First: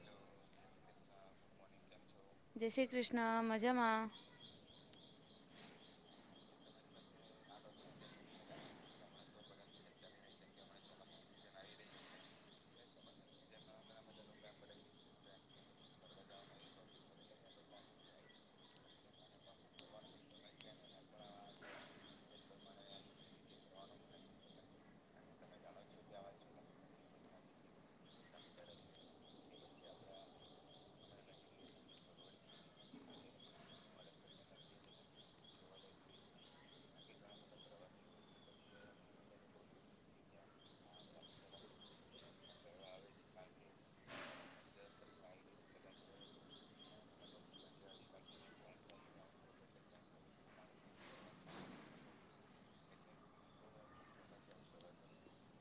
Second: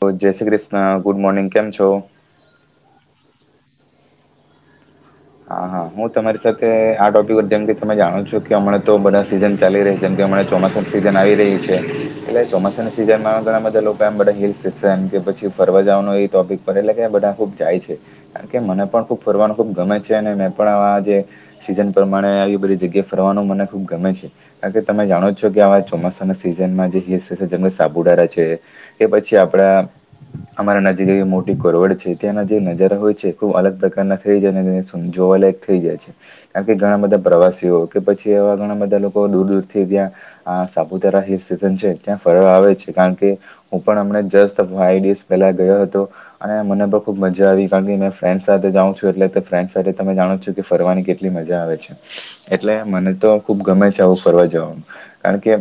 તો જય Shri Krishna good morning કેમ છો? જય શ્રી કૃષ્ણ મજામાં. હા હા હું તમારી સાથે આ ટોપિક પર જેમ કે તમે જાણો છો કે હમણાં તો બધા સીઝન ચાલી રહી જેમ કે હમણાં ચોમાસાની સિઝન આવી રહી છે એટલે ચોમાસાની સિઝનમાં ઘણા બધા લોકો આમ બધા હિલ્સ શિક્ષણ કે પછી ફરવા જવાનું એ ટોપિક પર એટલે બધા ખુબ જાય છે. કારણ કે મને પણ ખુબ ફરવાનું ખુબ ગમે છે. તેને મેં પણ આજે સીઝન પ્રમાણે આવી બધી જગ્યાએ ફરવાનું મને ખુબ ગમે છે. કાર કે તમે જાણો છો કે આ ચોમાસાના સિઝનમાં જે હીલ ટેશન જંગલ સાપુતારા છે. કે પછી આપડે અમારા નજીક મોટી કરવડ છે ત્યાંના જે નજારા હોય છે ખુબ અલગ પ્રકારના થઈ જાય અને જોવાલાયક થઈ જાય છે. કાર કે ઘણા બધા પ્રવાસીઓ કે પછી એવા ઘણા બધા લોકો દૂર દૂરથી ત્યાં આ સાપુતારા હિલ ટેશન છે ત્યાં ફરવા આવે છે કારણ કે હું પણ હમને જસ્ટ ફાઈવ ડેસ પેલા ગયો હતો. અને મને પણ ખુબ મજા આવી કારણ કે મે ફ્રેન્ડ સાથે જાઉં છું એટલે ફ્રેન્ તમે જાણો છો કે ફરવાની કેટલી મજા આવે છે. એટલે મને તો ખુબ ગમે છે આવું ફરવા જવાનું કારણ કે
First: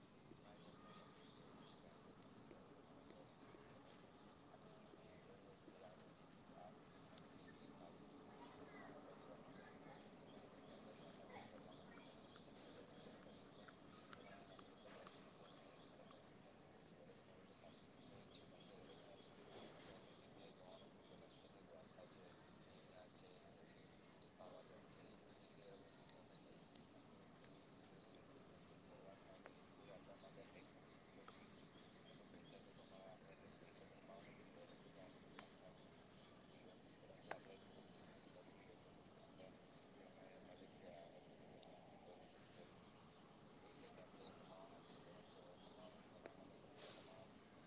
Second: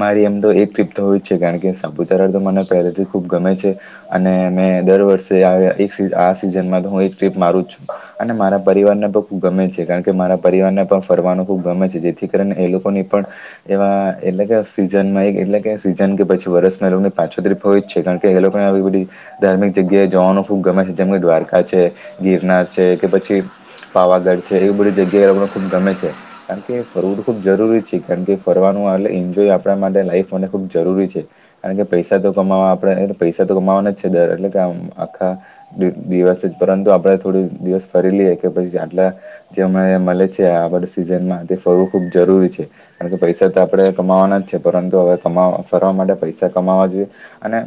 મારી એમ તો એક ટ્રીપ તો હોય જ છે કારણ કે સાપુતારા તો મને પહેલાથી ખૂબ ગમે છે. અને મેં દર વર્ષે એક આ સિઝનમાં હું એક ટ્રીપ મારું જ છું. અને મારા પરિવારને પણ ખુબ ગમે છે કારણ કે મારા પરિવારને પણ ફરવાનું ખુબ ગમે છે જેથી કરીન એ લોકોની પણ એવા એટલે કે સીઝનમાં એટલે કે સીઝન કે પછી વરસમાં લોકોને પાછો ટ્રીપ હોય જ છે કારણ કે એ લોકોને આવી બધી ધાર્મિક જગ્યાએ જવાનું ખુબ ગમે છે જેમ કે દ્વારકા છે ગિરનાર છે કે પછી પાવાગઢ છે એવી બધી જગ્યાએ અમને ખુબ ગમે છે. કારણ કે ફરવું તો ખુબ જરૂરી છે કારણ કે ફરવાનું એટલે એન્જોય આપણા માટે લાઈફ મને ખૂબ જરૂરી છે. કારણ કે પૈસા તો કમાવા આપણે પૈસા તો કમાવાના જ છે દર એટલે કે આમ આખા દિવસ જ પરંતુ આપડે થોડુ દિવસ ફરી લઈએ કે પછી આટલા જે હમાયા મળે છે આડ સિઝનમાં તે ફરવું ખુબ જરૂરી છે. કારણ કે પૈસા તો આપણે કમાવાના જ છે પરંતુ હવે કમા ફરવા માટે પૈસા કમાવા જોએ. અને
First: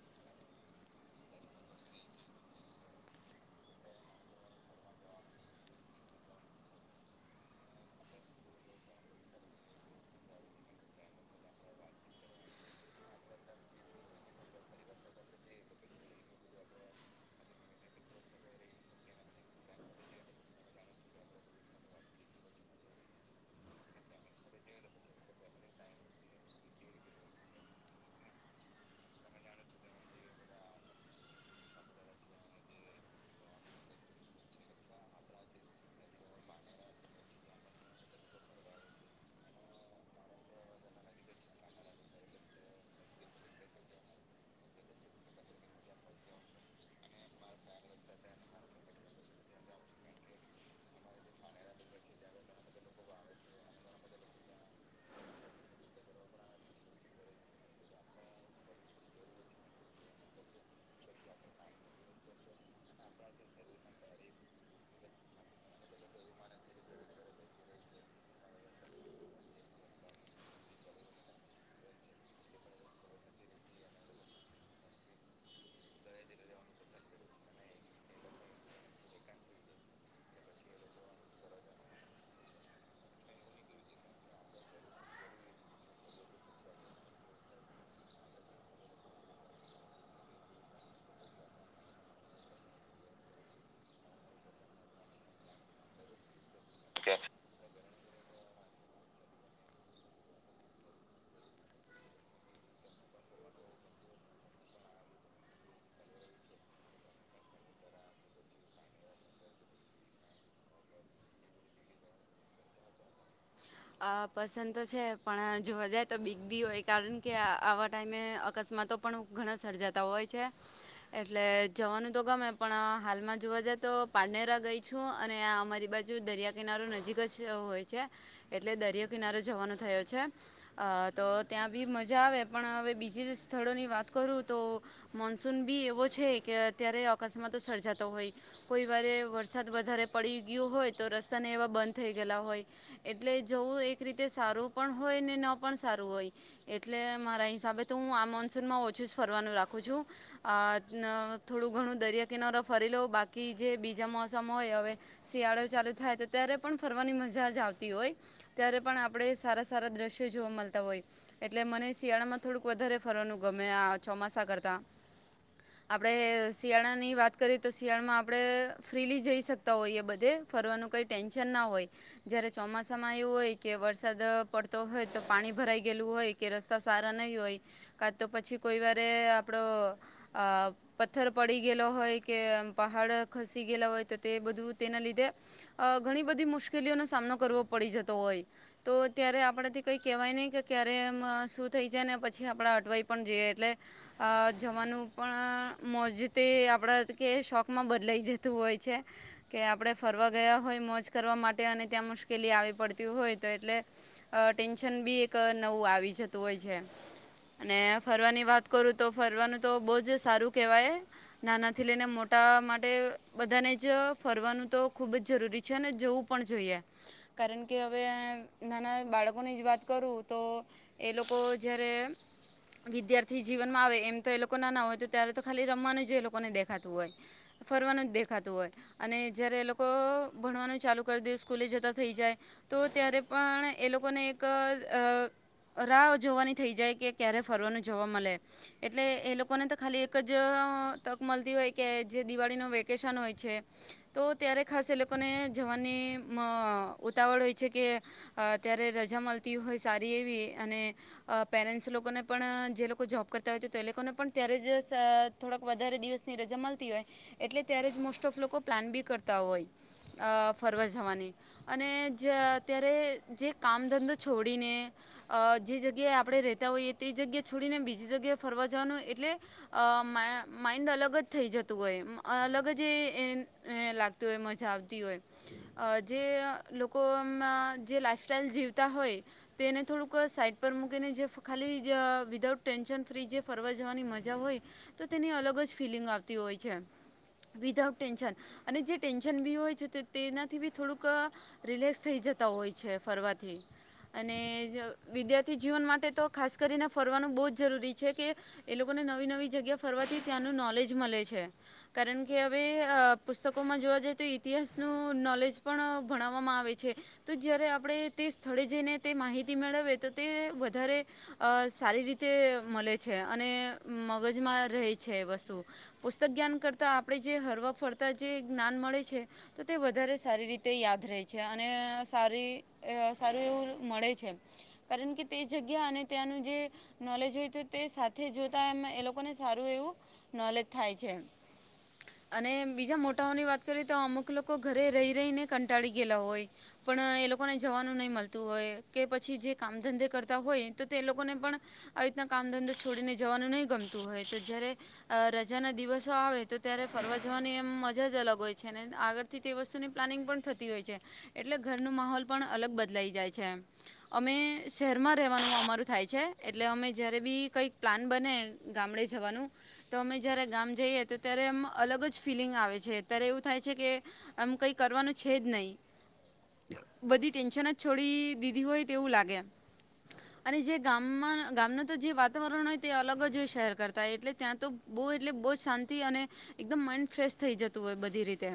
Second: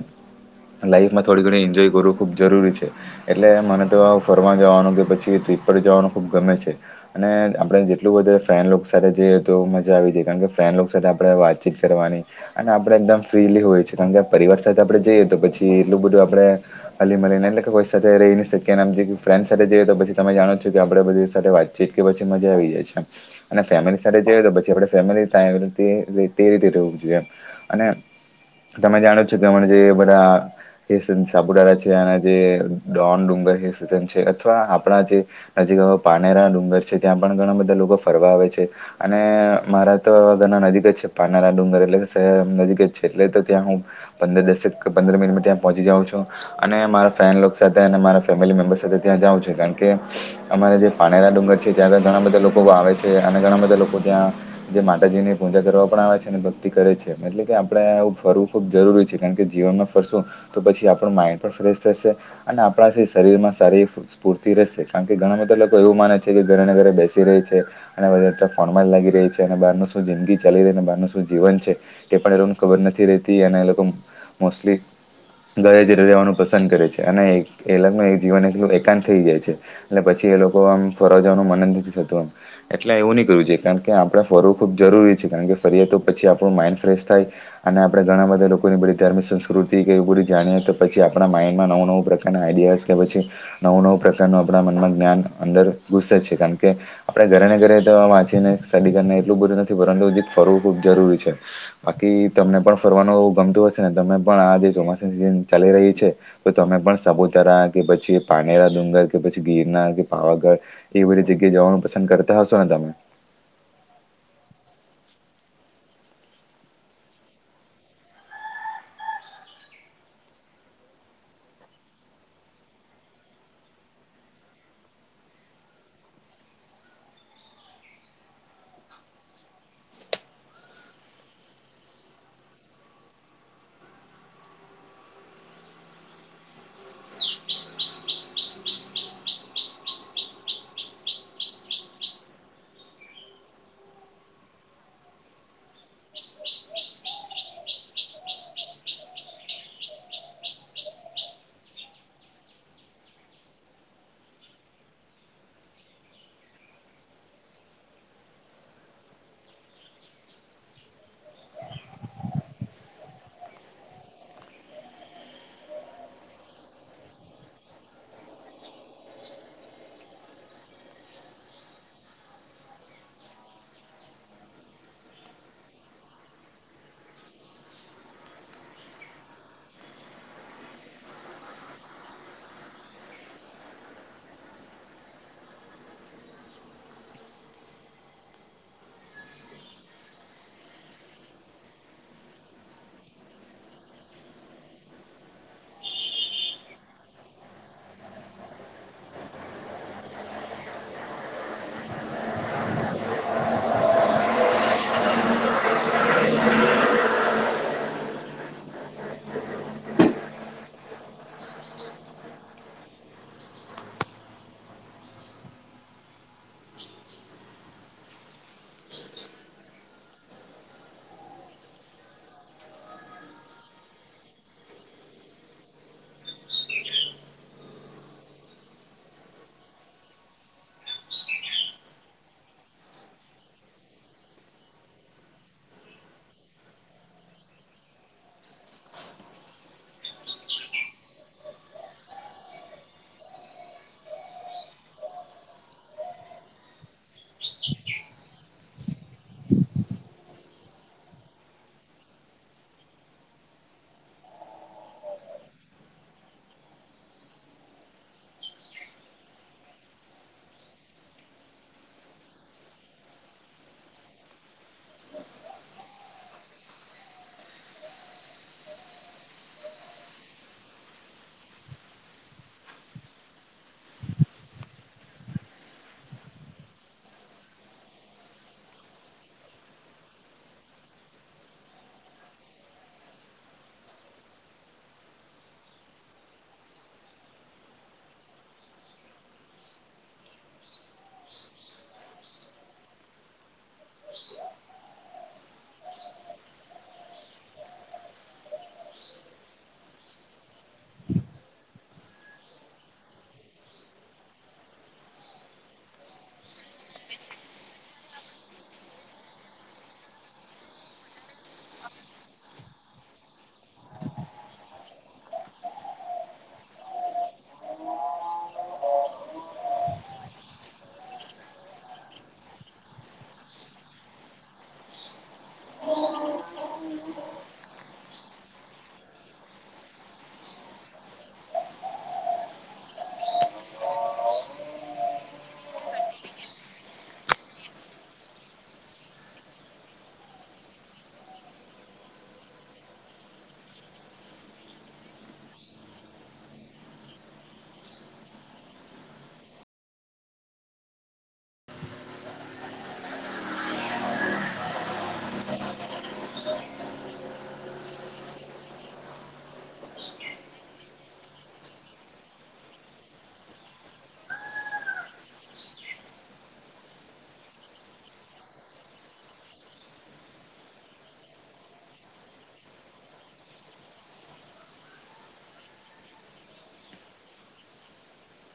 લાઈફમાં થોડી ઘણી એન્જોય કરવું ખૂબ જરૂરી છે એટલે મને તો ફરવા જવાનું કારણ કે પછી ટીપ પર જવાનું ખુબ ગમે છે. અને આપણે જેટલું બધે ફ્રેન્ડ લોક સાથે જઈએ તો મજા આવી જાઈ કારણ કે ફ્રેન્ડલોક સાથે આપણે વાતચીત કરવાની અને આપડે એકદમ ફ્રીલી હોય છે કારણ કે પરિવાર સાથે આપડે જઈએ તો પછી એટલું બધું આપડે હાલી મરેને એટલે કે કોઈ સાથે રહી નહી શકીયે એમ ફ્રેન્સ સાથે જઈએ તો પછી તમે જાણો છો કે આપે બધી સાથે વાતચીત કે પછી મજા આવી જાય છે. અને ફેમિલી સાથે જાઈ તો પછી આપણે ફેમિલી ટાઈ તે રીતે રેવુ જોઈએ એમ. અને તમે જાણો જ છો કે હમણા જે બધા હે સાપુતારા છે જે ડોન ડુંગર છે અથવા આપણા જે નજીક પાનેરા ડુંગર છે ત્યાં પણ ઘણા બધા લોકો ફરવા આવે છે. અને મારા તો ઘરના નજીક જ છે પાનેરા ડુંગર એટલે શહેર નજીક જ છે એટલે તો ત્યાં હું પંદર દસે પંદર મિનિટમા ત્યાં પહોંચી જાવ છુ. અને મારા ફ્રેન્ડગ સાથે અને મારા ફેમિલી મેમ્બર સાથે ત્યાં જઉં છે કારણ કે અમારે જે પાનેરા ડુંગર છે ત્યાં ઘણા બધા લોકો આવે છે અને ઘણા બધા લોકો ત્યાં જે માતાજી ની પૂજા કરવા પણ આવે છે અને ભક્તિ કરે છે એટલે કે આપડે ફરું ખૂબ જરૂરી છે કારણ કે જીવનમાં ફરશું તો પછી આપણું માઇન્ડ પણ ફ્રેશ થશે. અને આપણા માં સ્ફૂર્તિ રહેશે કારણ કે ઘણા બધા લોકો એવું માને છે કે ઘરે ને ઘરે બેસી રહી છે. અને બ ફોણમાં જ લાગી રહી છે અને બારનું શું જિંદગી ચાલી રહીને બારનું શું જીવન છે‌ એ પણ એ લોકોને ખબર નથી રતી એના એ લોકો મોસ્ટલી ઘરે જ રહેવાનું પસંદ કરે છે અને એલોગનું જીવન એ ાન થઈ જાય છે એટલે પછી એ લોકો આમ ફરજવાનું મનંદ નથી થતું આમ‌ એટલે એવું નહીં કરવ જોઈએ કારણ કે આપણે ફરવું ખૂબ જરૂરી છે કારણ કે ફરીએ તો પછી આપણું માઇન્ડ ફ્રેશ થાય. અને આપણે ઘણા બધા લોકોની બધી ધારમિક સંસ્કૃતિ કે એ બધી જાણીએ તો પછી આપણા માઇઈડમાં નવું નવું પ્રકારના આઈડિયાસ કે પછી નવું નવું પ્રકારનું આપણા મનમાં જ્ઞાન અંદર ગુસે જ છે કે આપણે ઘરેને ઘરે વાંચીને સ્ટડી કરી ને એટલું બધું નથી પરંતુ હજી ફરવું ખુબ જરૂરી છે. બાકી તમને પણ ફરવાનું એવું ગમતું હશે ને તમે પણ આ જે ચોમાસાની સિઝન ચાલી રહી છે તો તમે પણ સાપુતારા કે પછી પાનેરા ડુંગર કે પછી ગિરનાર કે પાવાગઢ એ બધી જગ્યાએ જવાનું પસંદ કરતા હશો ને તમે અ પસંદ તો છે પણ જોવા જાય તો બિગ બી હો એ કારણ કે આવા ટાઈમે અકસ્માતો પણ ઘણા સર્જાતા હોય છે એટલે જવાનું તો ગમે પણ હાલમાં જોવા જાય તો પાનેરા ગઈ છું અને અમારી બાજુ દરિયા કિનારો નજીક જ હોય છે એટલે દરિયા કિનારે જવાનું થયો છે અ તો ત્યાં બી મજા આવે પણ હવે બીજી સ્થળોની વાત કરું તો મોન્સૂન બી એવો છે કે અત્યારે અકસ્માતો સર્જાતો હોય કોઈ વારે વરસાદ વધારે પડી ગયો હોય તો રસ્તાને એવા બંધ થઈ ગેલા હોય એટલે જવું એક રીતે સારું પણ હોય ને ન પણ સારું હોય એટલે મારા હિસાબે તો હું આ મોન્સૂનમાં ઓછું જ ફરવાનું રાખું છું. અ થોડું ઘણું દરિયા કિનારો ફરી લઉ બાકી જે બીજા મોસમ હોય હવે શિયાળો ચાલુ થાય તો ત્યારે પણ ફરવાની મજા જ આવ હોય ત્યારે પણ આપણે સારા સારા દ્રશ્ય જોવા મળતા હોય એટલે મને શિયાળામાં થોડુંક વધારે ફરવાનું ગમે આ ચોમાસા કરતા [inaudible] આપણે શિયાળાની વાત કરીએ તો શિયાળામાં આપણે ફ્રીલી જઈ શકતા હોઈએ બધે ફરવાનું કઈ ટેન્શન ના હોય જયારે ચોમાસામાં એવું હોય કે વરસાદ પડતો હોય તો પાણી ભરાઈ ગયેલું હોય કે રસ્તા સારા નહીં હોય કા તો પછી કોઈ વારે આપડો આ પથ્થર પડી ગેલો હોય કે પહાડ ખસી ગયેલો હોય તો તે બધું તેના લીધે અ ઘણી બધી મુશ્કેલીઓનો સામનો કરવો પડી જતો હોય તો ત્યારે આપણેથી કંઈ કહેવાય નહીં કે ક્યારે એમ શું થઈ જાય ને પછી આપણે અટવાઈ પણ જઈએ એટલે અ જવાનું પણ મોજતી આપણા કે શોખમાં બદલાઈ જતું હોય છે કે આપણે ફરવા ગયા હોય મોજ કરવા માટે અને ત્યાં મુશ્કે કેલી આવી પડતી હોય તો એટલે ટેન્શન બી એક નવું આવી જતું હોય છે. અને ફરવાની વાત કરું તો ફરવાનું તો બહુ જ સારું કેહેવાય. નાનાથી લઈને મોટા માટે બધાને જ ફરવાનું તો ખૂબ જ જરૂરી છે અને જોવું પણ જોઈએ. કારણ કે હવે નાના બાળકોની જ વાત કરું તો એ લોકો જયારે વિદ્યાર્થી જીવનમાં આવે એમ તો એ લોકો નાના હોય તો ત્યારે તો ખાલી રમવાનું જ એ લોકોને દેખાતું હોય ફરવાનું જ દેખાતું હોય અને જયારે એ લોકો ભણવાનું ચાલુ કરી દે સ્કૂલે જતા થઈ જાય તો ત્યારે પણ એ લોકોને એક અ રાહ જોવાની થઈ જાય કે ક્યારે ફરવાનું જોવા મલે એટલે એ લોકોને તો ખાલી એક જ તક મલતી હોય કે જે દિવાળી ન વેકેશન હોય છે તો ત્યારે ખાસ એ લોકોને જવાની મ ઉતાવળ હોય છે કે અ ત્યારે રજા મલતી હોય સારી એવી અને અ પેરેન્ટ્સ લોકોને પણ જે લોકો જોબ કરતા હોય તો એ લોકોને પણ ત્યારે જ થોડાક વધારે દિવસ ની રજા મલતી હોય એટલે જ ત્યારેજ મોસ્ટ લોકો પ્લાન બી કરતા હોય અ ફરવા જવા જવાની અને જ ત્યારે જે કામ ધંધો છોડીને અ જે જગ્યાએ આપણે રેતા હોઈએ તે જગ્યા છોડીને બીજી જગ્યાએ ફરવા જવાનું એટલે અ મા માઇન્ડ અલગ જ થઈ જતું હોય અલગ જ એ એન એ લાગતી હોય મજા આવતી હોય જે લોકોમાં જે લાઈફસ્ટાઈલ જીવતા હોય તેને થોડુંક સાઈટ પર મૂકીને જે ખાલી વિધાઉટ ટેન્શન ફ્રી જે ફરવા જવાની મજા હોય તો તેની અલગ જ ફિલિંગ આવતી હોય છે. વિધાઉત ટેન્શન અને જે ટેન્શન બી હોય છે તો તેનાથી બી થોડુંક રિલેક્સ થઈ જતા હોય છે ફરવાથી અને જ વિદ્યાર્થી જીવન માટે તો ખાસ કરીને ફરવાનું બહુ જ જરૂરી છે કે એ લોકોને નવી નવી જગ્યા ફરવાથી ત્યાંનું નોલેજ મલે છે. કારણ કે હવે અ પુસ્તકોમાં જોવા જઈએ તો ઇતિહાસનું નોલેજ પણ ભણાવવામાં આવે છે તો જ્યારે આપણે તે સ્થળે જઈને તે માહિતી મેળવીએ તો તે વધારે અ સારી રીતે મલે છે અને મગજમાં રહે છે એ વસ્તુ પુસ્તક જ્ઞાન કરતા આપણે જે હરવા ફરતા જે જ્ઞાન મળે છે તો તે વધારે સારી રીતે તે યાદ રહે છે અને સારી સારું એવું મળે છે. કારણ કે તે જગ્યા અને ત્યાંનું જે નોલેજ હોય તો તે સાથે જોતા એમાં એ લોકોને સારું એવું નોલેજ થાય છે. અને બીજા મોટાઓની વાત કરીએ તો અમુક લોકો ઘરે રહી રહીને કંટાળી ગયેલા હોય. પણ એ લોકોને જવાનું નહીં મલતું હોય કે પછી જે કામ ધંધે કરતા હોય તો તે લોકોને પણ આવી રીતના કામ ધંધો છોડીને જવાનું નહી ગમતું હોય તો જયારે અ રજા ના દિવસો આવે તો ત્યારે ફરવા જવાની એમ મજા જ અલગ હોય છે અને આગળ થી તે વસ્તુની પ્લાનિંગ પણ થતી હોય છે એટલે ઘરનું માહોલ પણ અલગ બદલાઈ જાય છે એમ. અમે શહેરમાં રહેવાનું અમારું થાય છે એટલે અમે જ્યારે બી કઈક પ્લાન બને ગામડે જવાનું તો અમે જ્યારે ગામ જઈએ તો ત્યારે એમ અલગ જ ફિલિંગ આવે છે ત્યારે એવું થાય છે કે આમ કઈ કરવાનું છે જ નહીં બધી ટેન્શન જ છોડી દીધી હોય તેવું લાગે. [inaudible] અને જે ગામમાં ગામનું તો જે વાતાવરણ હોય તે અલગ જ હોય શહેર કરતાં એટલે ત્યાં તો બવ એટલે બવ જ શાંતિ અને એકદમ માઈન્ડ ફ્રેશ થઈ જતું હોય બધી રીતે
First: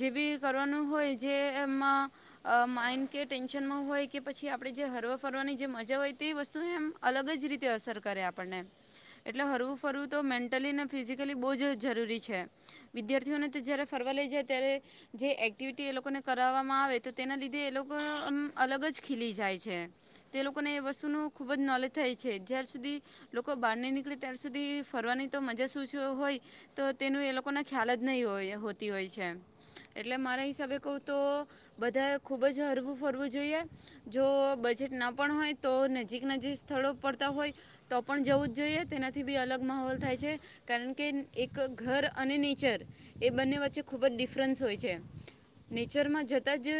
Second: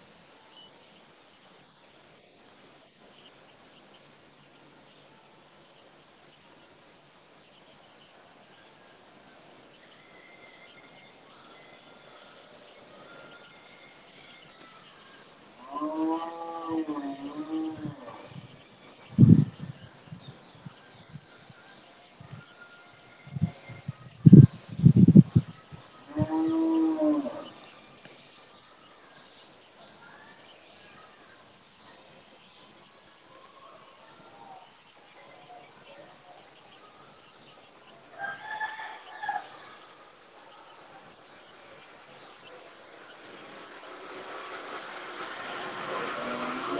જે બી કરવાનું હોય જે એમાં અ માઈન્ડ કે ટેન્શનમાં હોય કે પછી આપણે જે હરવા ફરવાની જે મજા હોય તે વસ્તુ એમ અલગ જ રીતે અસર કરે આપણને. એટલે હરવું ફરવું તો મેન્ટલી ને ફિઝિકલી બહુજ જ જરૂરી છે. વિદ્યાર્થીઓને તો જયારે ફરવા લઈ જાય ત્યારે જે એક્ટિવિટી એ લોકોને કરાવવામાં આવે તો તેના લીધે એ લોકો એમ અલગ જ ખીલી જાય છે. તે લોકોને એ વસ્તુનું ખૂબ જ નોલેજ થાય છે જ્યાર સુધી લોકો બહાર નઈ નીકળે ત્યાર સુધી ફરવાની તો મજા શું હોય. તો તેનું એ લોકોને ખ્યાલ જ નહી હોય હોતી હોય છે એમ એટલે મારા હિસાબે કઉ તો બધા ખુબ જ હરવું ફરવું જોઈએ. જો બજેટ ના પણ હોય તો નજીક નજીક સ્થળો પડતા હોય. તો પણ જવું જ જોઈએ તેનાથી બી અલગ માહોલ થાય છે. કારણ કે એક ઘર અને નેચર એ બંને વચ્ચે ખુબ જ ડિફરન્ટ હોય છે નેચરમાં જતાં જ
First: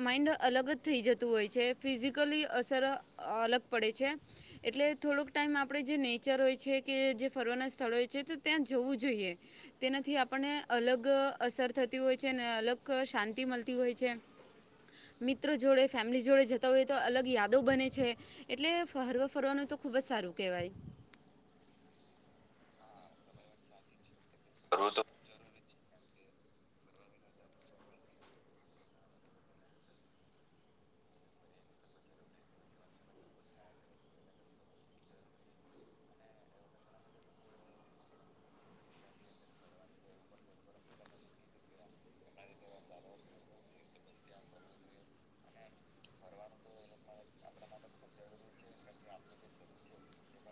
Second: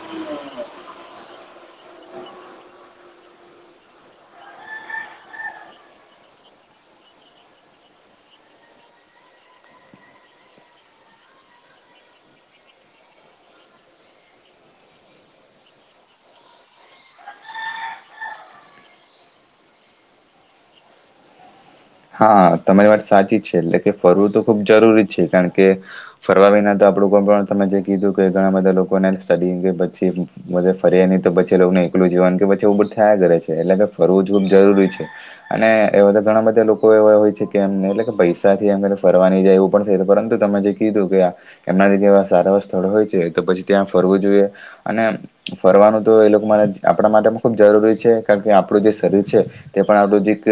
માઇન્ડ અલગ જ થઈ જ તું હોય છે ફિઝિકલી અસર અલગ પડે છે. એટલે થોડોક ટાઈમ આપણે જે નેચર હોય છે કે જે ફરવાના સ્થળો હોય છે તો ત્યાં જવું જોઈએ. તેનાથી આપણને અલગ અસર થતી હોય છે ને અલગ શાંતિ મલતી હોય છે. મિત્રો જોડે ફેમિલી જોડે જતા હોય તો અલગ યાદો બને છે. એટલે હરવા ફરવાનું તો ખુબ જ સારું કેહેવાય. હા તમારી વાત સાચી છે એટલે કે ફરવું તો ખુબ જરૂરી છે કારણ કે કે ફરવા વિના તો આપણું કો પણ તમે જે કીધું કે ઘણા બધા લોકોને સ્ટડી કે પછી ભલે ફરેની તો પછી એ લોકોને એકલું જવાનું કે પછી એ બધું થયા કરે છે એટલે કે ફરવું ખુબ જરૂરી છે. અને એવા તો ઘણા બધા લોકો કોઈ એવા હોય છે કે એમને એટલે કે પૈસા થી એમને ફરવા નઈ જાય એવું પણ થઈ પરંતુ તમે જે કીધું કે આ એમનાથી જેવા સારા સ્થળ હોય છે તો પછી ત્યાં ફરવું જોઈએ. અને ફરવાનું તો એ લોકો માટે આપણા માટે પણ ખુબ જરૂરી છે કારણ કે આપણું જે શરીર છે તે પણ આવડું જીક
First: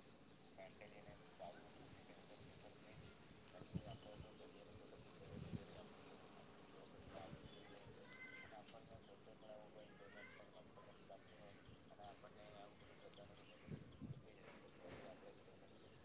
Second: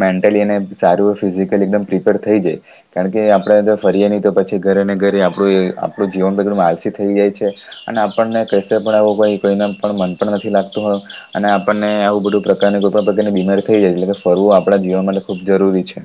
મેન્ટલી અને સારું ફિઝિકલી એકદમ પ્રિપેર થઈ જાય. કારણ કે આપણે ફરીએ નહી તો પછી ઘરે ને ઘરે આપણું આપણું જીવન એકદમ આલસી થઈ જાય છે. અને આપણને કસે પણ આવું કોઈ કોઈ પણ મન પણ નથી લાગતું હો. અને આપણને આવું બધું પ્રકારની કોઈ પણ પ્રકારની બીમારી થઈ જાય એટલે ફરવું આપ આપણા જીવા માટે ખૂબ જરૂરી છે.